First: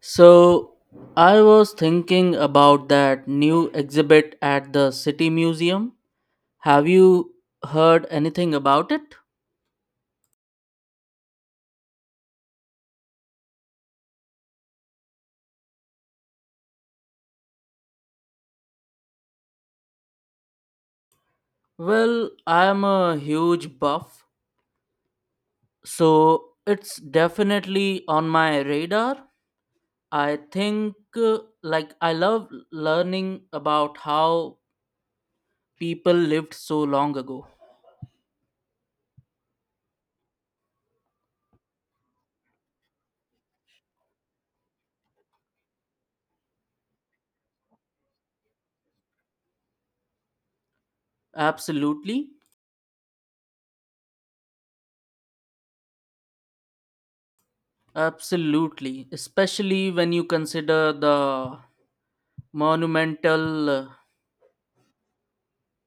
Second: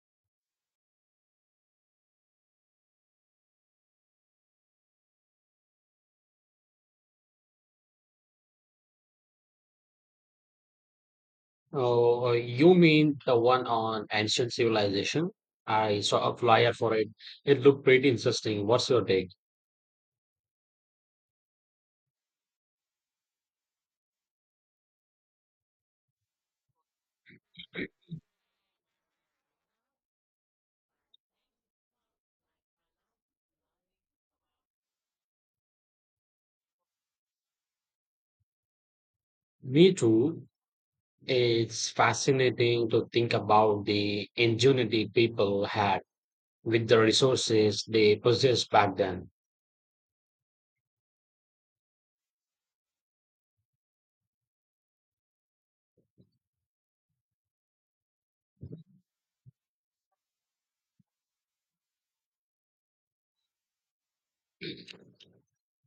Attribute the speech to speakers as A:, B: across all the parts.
A: So, I was thinking about that new exhibit at the City Museum. Have you heard anything about it?
B: Oh, you mean the one on ancient civilization? I saw a flyer for it. It looked pretty interesting. What's your take?
A: Well, I'm a huge buff, so it's definitely on my radar. I think, I love learning about how people lived so long ago.
B: Me too. It's fascinating to think about the ingenuity people had with the resources they possessed back then.
A: Absolutely, absolutely. Especially when you consider the monumental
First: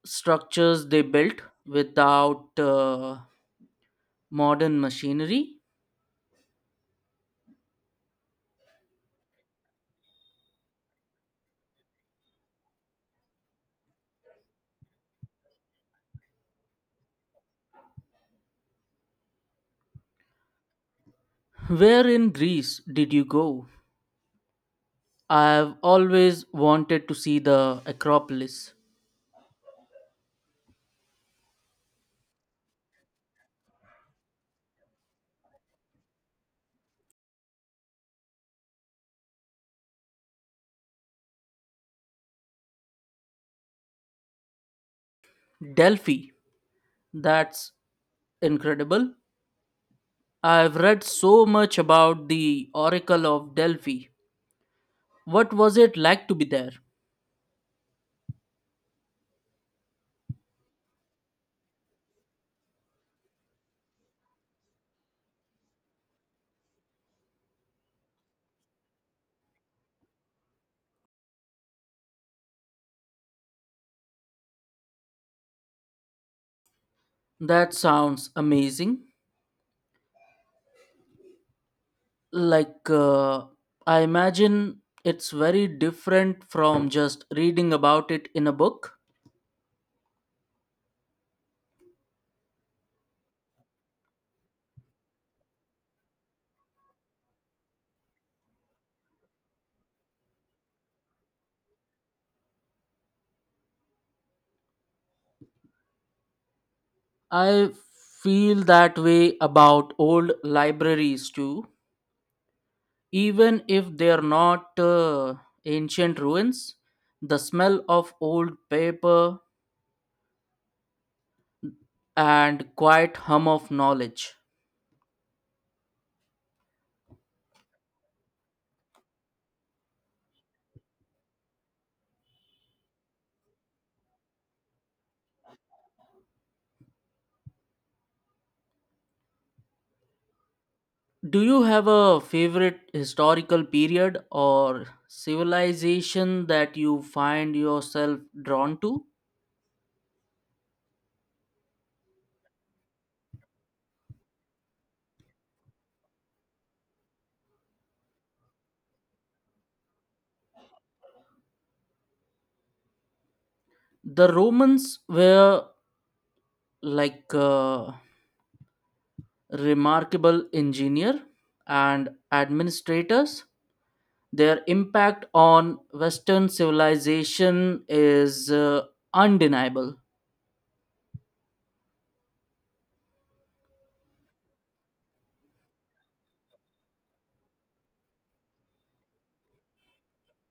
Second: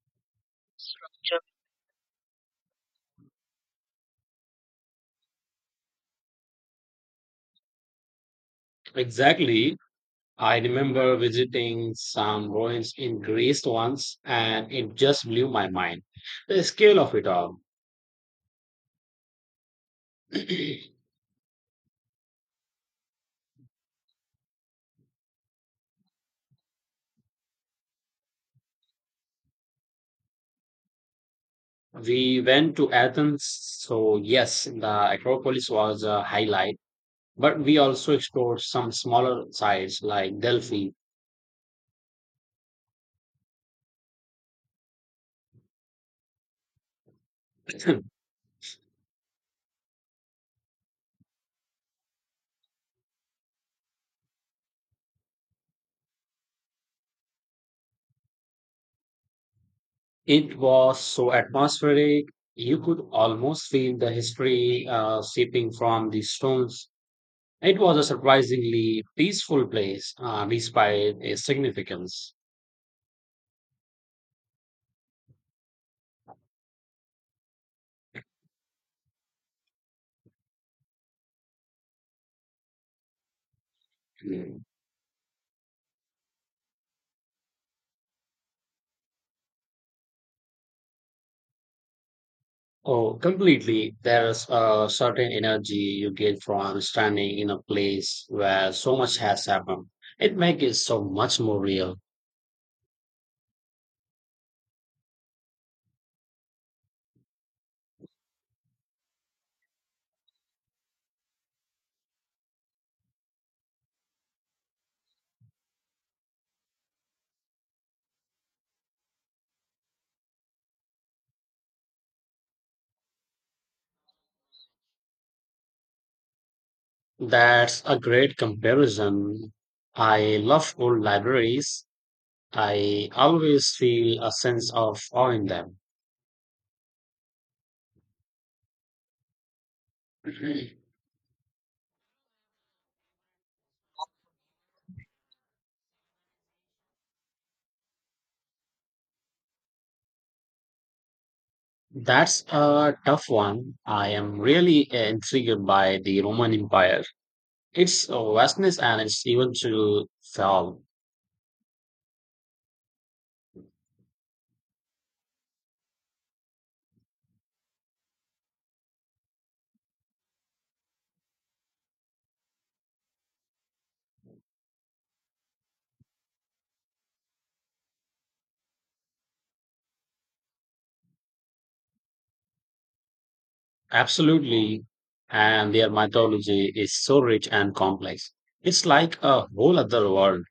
A: structures they built without modern machinery.
B: Exactly. I remember visiting some ruins in Greece once, and it just blew my mind. The scale of it all.
A: Where in Greece did you go? I've always wanted to see the Acropolis.
B: We went to Athens, so yes, the Acropolis was a highlight, but we also explored some smaller sites like Delphi.
A: Delphi. That's incredible. I've read so much about the Oracle of Delphi. What was it like to be there?
B: It was so atmospheric, you could almost feel the history seeping from the stones. It was a surprisingly peaceful place, despite its significance.
A: That sounds amazing. Like, uh, I imagine it's very different from just reading about it in a book.
B: Oh, completely. There's a certain energy you get from standing in a place where so much has happened. It makes it so much more real.
A: I feel that way about old libraries too. Even if they're not ancient ruins, the smell of old paper and quiet hum of knowledge.
B: That's a great comparison. I love old libraries. I always feel a sense of awe in them.
A: Do you have a favorite historical period or civilization that you find yourself drawn to?
B: That's a tough one. I am really intrigued by the Roman Empire. Its vastness and its even to fall.
A: The Romans were like uh, remarkable engineer and administrators, their impact on western civilization is undeniable.
B: Absolutely. And their mythology is so rich and complex. It's like a whole other world.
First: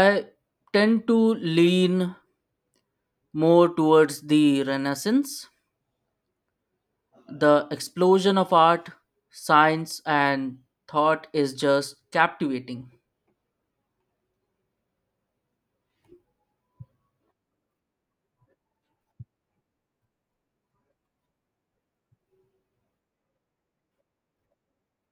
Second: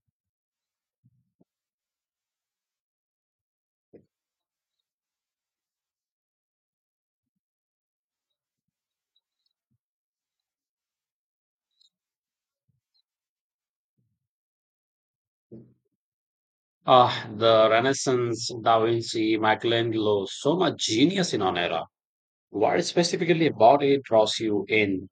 A: I tend to lean more towards the Renaissance. The explosion of art, science and thought is just captivating.
B: Ah, the Renaissance, Da Vinci, Michelangelo, so much genius in one era. What specifically about it draws you in?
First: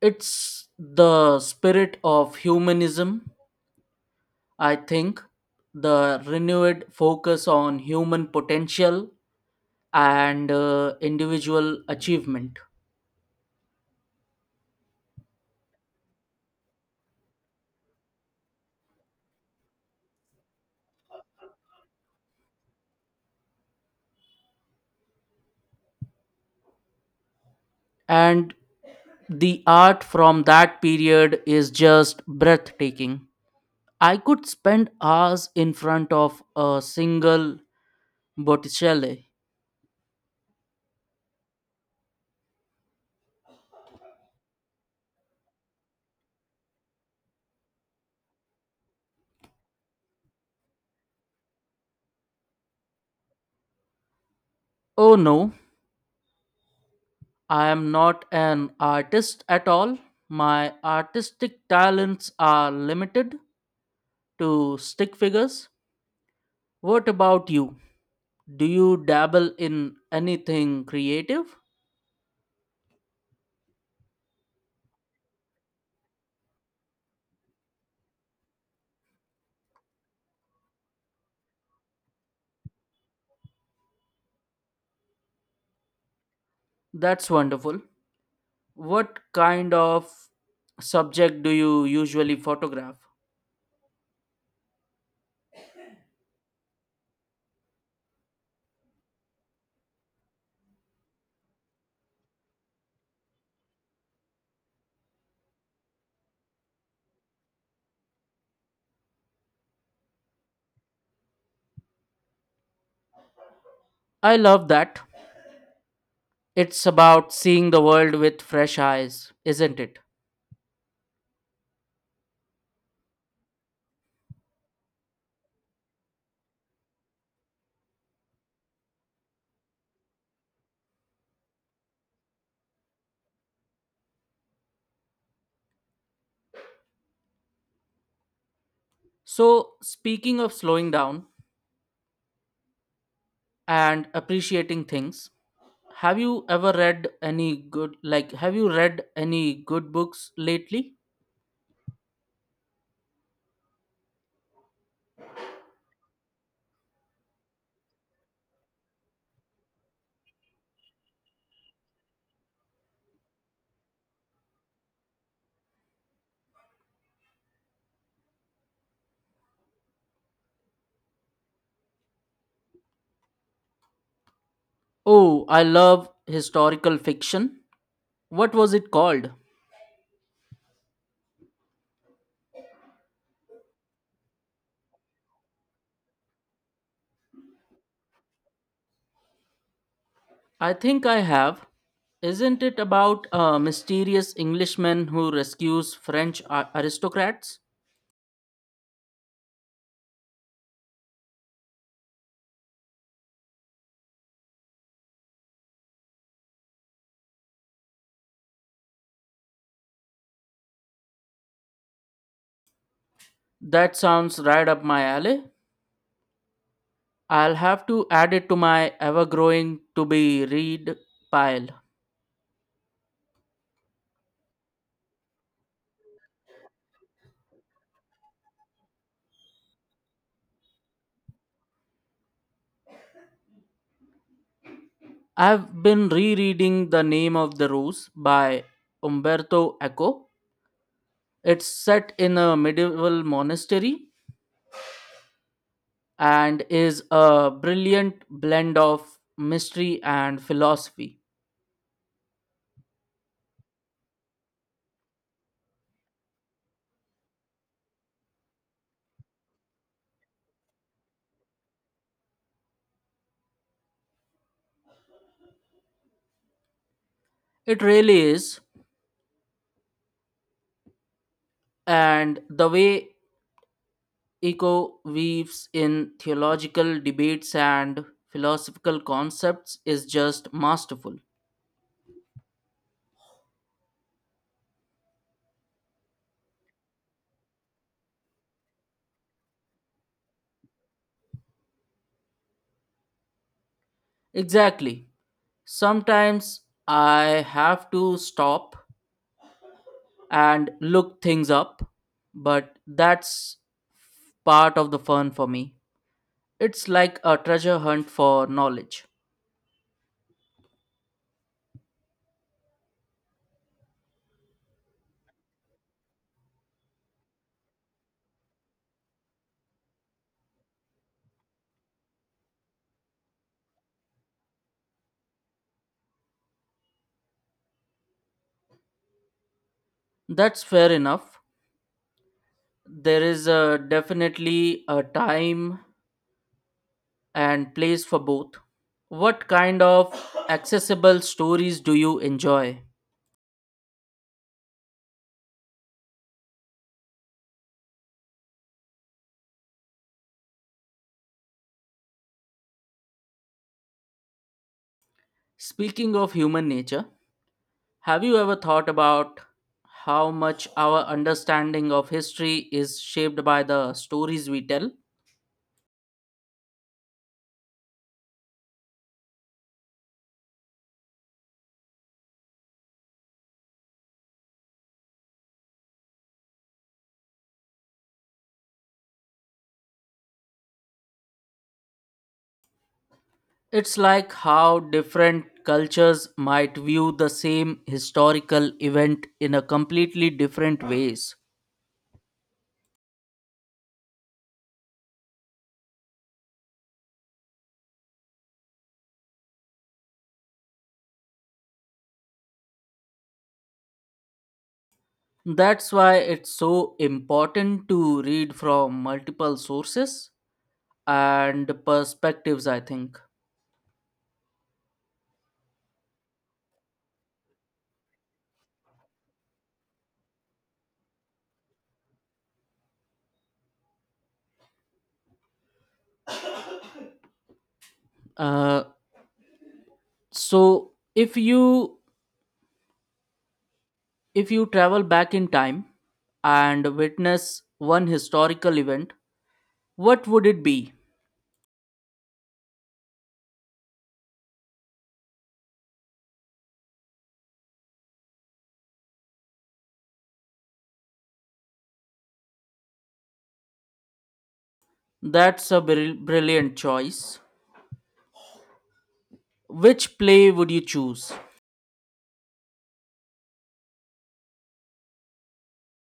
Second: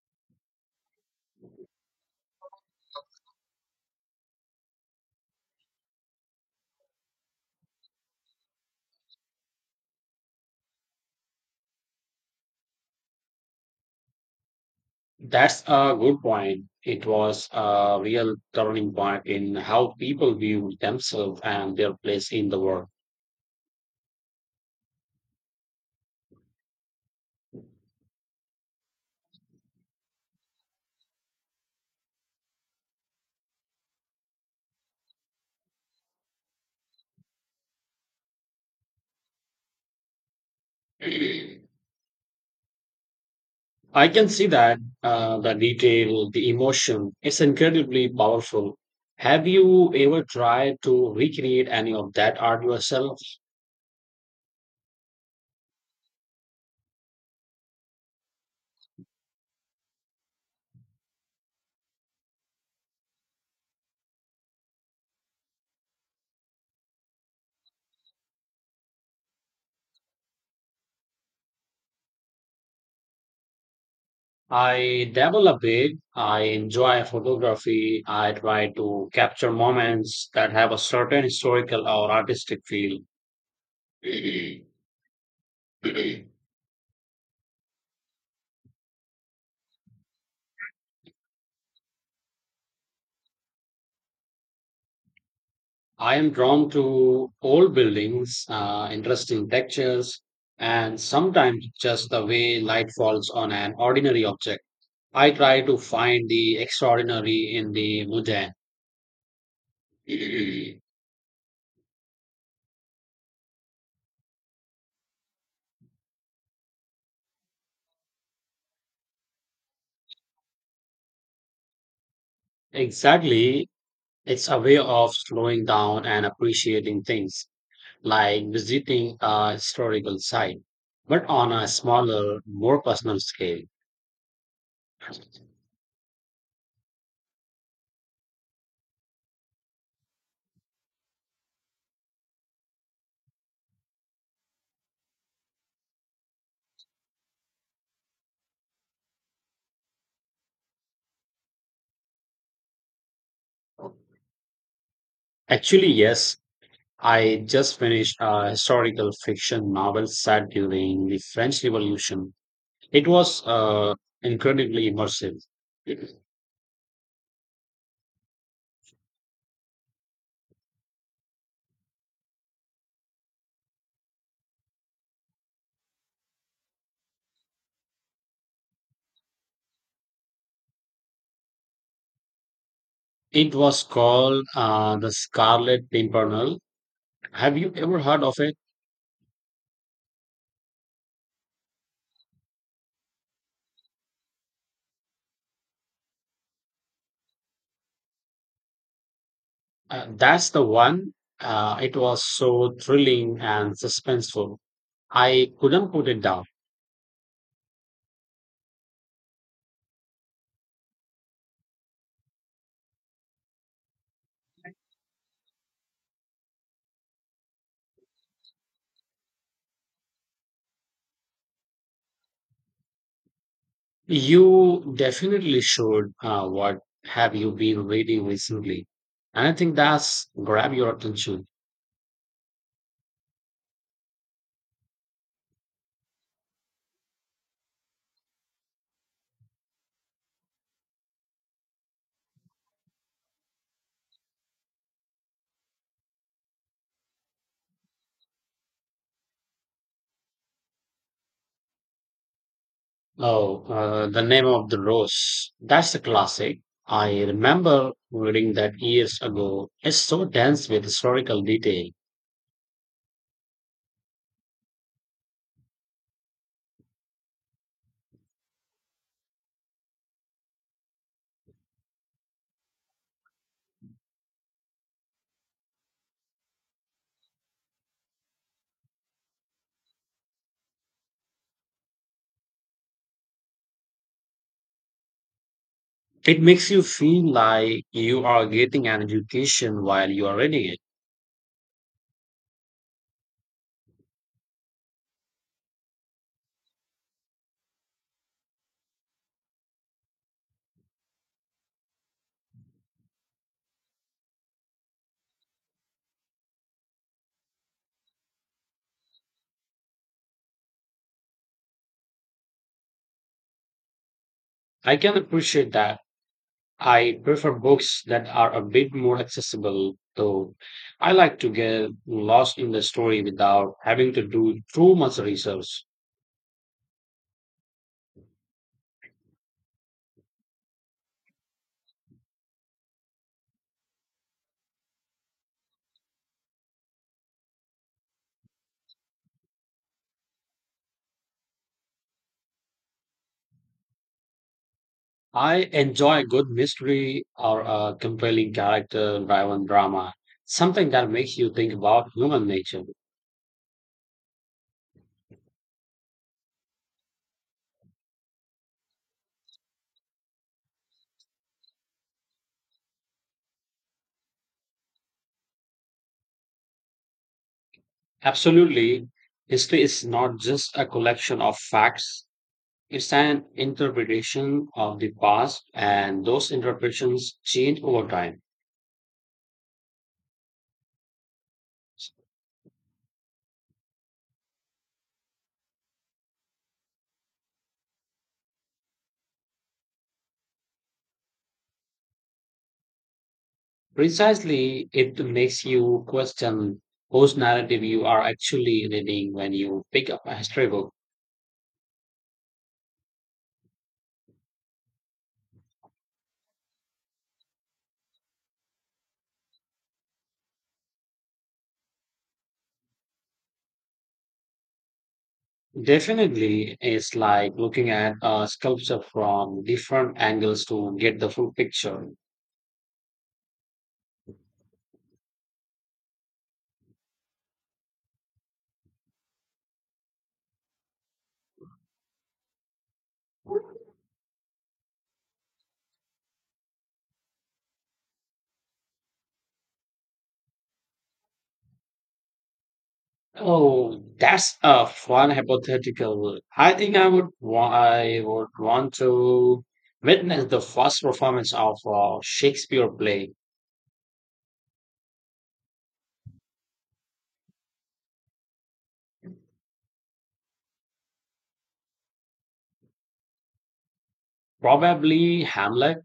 A: It's the spirit of humanism, I think, the renewed focus on human potential and individual achievement.
B: That's a good point. It was a real turning point in how people viewed themselves and their place in the world.
A: And the art from that period is just breathtaking. I could spend hours in front of a single Botticelli.
B: I can see that, the detail, the emotion, it's incredibly powerful. Have you ever tried to recreate any of that art yourself?
A: Oh no, I am not an artist at all. My artistic talents are limited to stick figures. What about you? Do you dabble in anything creative?
B: I dabble a bit. I enjoy photography. I try to capture moments that have a certain historical or artistic feel.
A: That's wonderful. What kind of subject do you usually photograph?
B: I am drawn to old buildings, interesting textures, and sometimes just the way light falls on an ordinary object. I try to find the extraordinary in the mundane.
A: I love that. It's about seeing the world with fresh eyes, isn't it?
B: Exactly. It's a way of slowing down and appreciating things, like visiting a historical site, but on a smaller, more personal scale.
A: So, speaking of slowing down and appreciating things, have you ever read any good have you read any good books lately?
B: Actually, yes, I just finished a historical fiction novel set during the French Revolution. It was incredibly immersive.
A: Oh, I love historical fiction. What was it called?
B: It was called, The Scarlet Pimpernel. Have you ever heard of it?
A: I think I have. Isn't it about a mysterious Englishman who rescues French aristocrats?
B: That's the one. It was so thrilling and suspenseful. I couldn't put it down.
A: That sounds right up my alley. I'll have to add it to my ever growing to be read pile.
B: You definitely should. What have you been reading recently, and I think that's grabbed your attention?
A: I've been rereading The Name of the Rose by Umberto Eco. It's set in a medieval monastery and is a brilliant blend of mystery and philosophy.
B: Oh, The Name of the Rose. That's a classic. I remember reading that years ago. It's so dense with historical detail.
A: It really is. And the way Eco weaves in theological debates and philosophical concepts is just masterful.
B: It makes you feel like you are getting an education while you are reading it.
A: Exactly. Sometimes I have to stop and look things up, but that's part of the fun for me. It's like a treasure hunt for knowledge.
B: I can appreciate that. I prefer books that are a bit more accessible, though. I like to get lost in the story without having to do too much research.
A: That's fair enough. There is definitely a time and place for both. What kind of accessible stories do you enjoy?
B: I enjoy a good mystery or a compelling character driven drama, something that makes you think about human nature.
A: Speaking of human nature, have you ever thought about how much our understanding of history is shaped by the stories we tell?
B: Absolutely, history is not just a collection of facts. It's an interpretation of the past, and those interpretations change over time.
A: It's like how different cultures might view the same historical event in a completely different ways.
B: Precisely, it makes you question whose narrative you are actually reading when you pick up a history book.
A: That's why it's so important to read from multiple sources and perspectives, I think.
B: Definitely, it's like looking at a sculpture from different angles to get the full picture.
A: uh, so if you travel back in time and witness one historical event, what would it be?
B: Oh, that's a fun hypothetical. I think I would wa- I would want to witness the first performance of a Shakespeare play.
A: That's a brilliant choice. Which play would you choose?
B: Probably Hamlet.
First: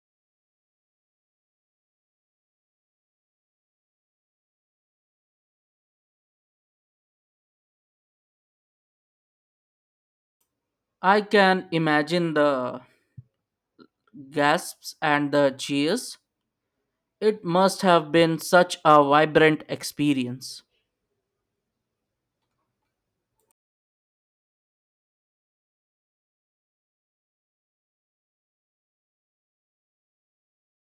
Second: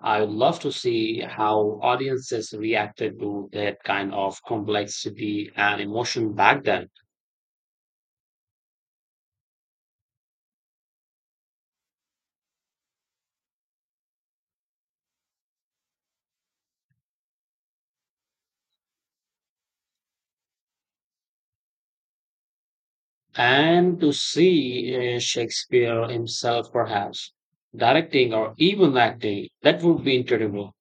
B: I would love to see how audiences reacted to that kind of complexity and emotion back then,
A: I can imagine the gasps and the cheers. It must have been such a vibrant experience.
B: and to see, Shakespeare himself perhaps directing or even acting. That would be incredible.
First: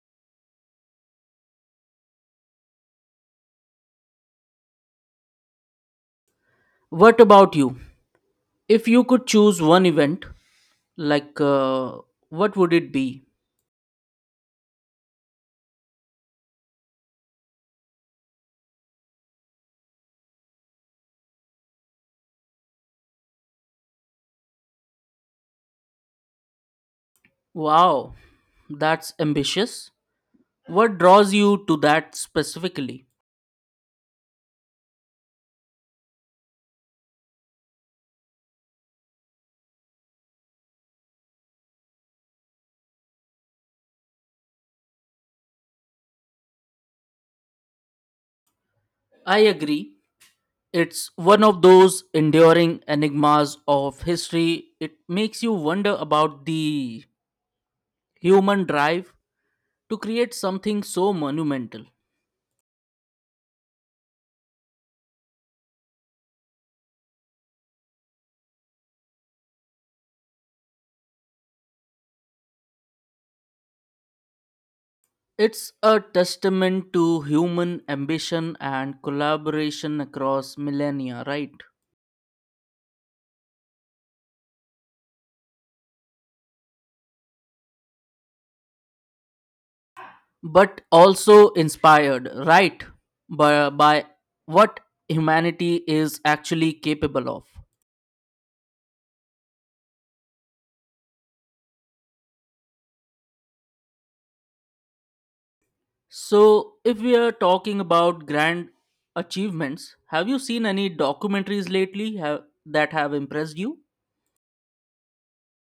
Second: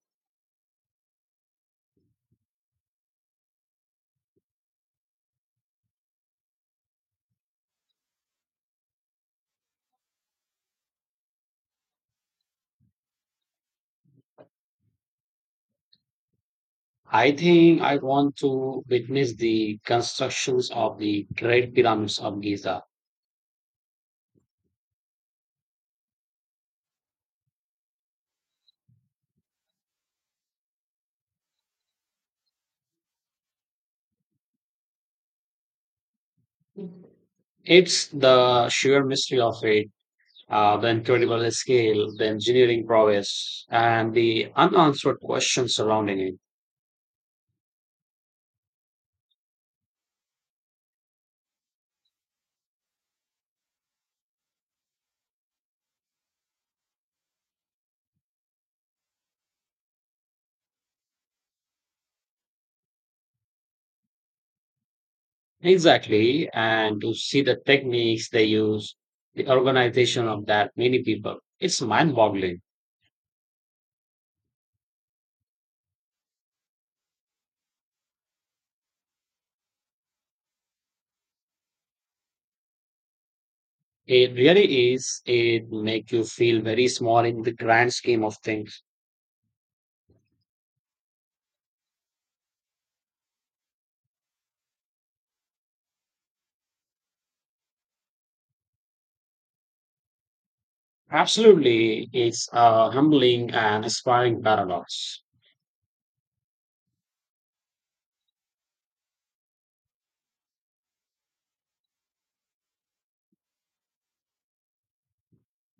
A: What about you? If you could choose one event, like uh, what would it be?
B: I think I want to witness the constructions of the Great Pyramids of Giza.
A: Wow, that's ambitious. What draws you to that specifically?
B: It's the sheer mystery of it, the incredible scale, the engineering prowess, and the unanswered questions surrounding it.
A: I agree. It's one of those enduring enigmas of history. It makes you wonder about the human drive to create something so monumental.
B: Exactly, and to see the techniques they use, the organization of that many people, it's mind boggling.
A: It's a testament to human ambition and collaboration across millennia, right?
B: It really is. It makes you feel very small in the grand scheme of things.
A: But also inspired, right? By what humanity is actually capable of.
B: Absolutely, it's a humbling and inspiring paradox.
A: So, if we are talking about grand achievements, have you seen any documentaries that have impressed you?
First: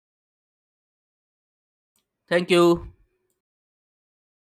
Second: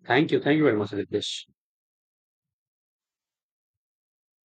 B: Thank you. Thank you very much, Ritesh.
A: Thank you.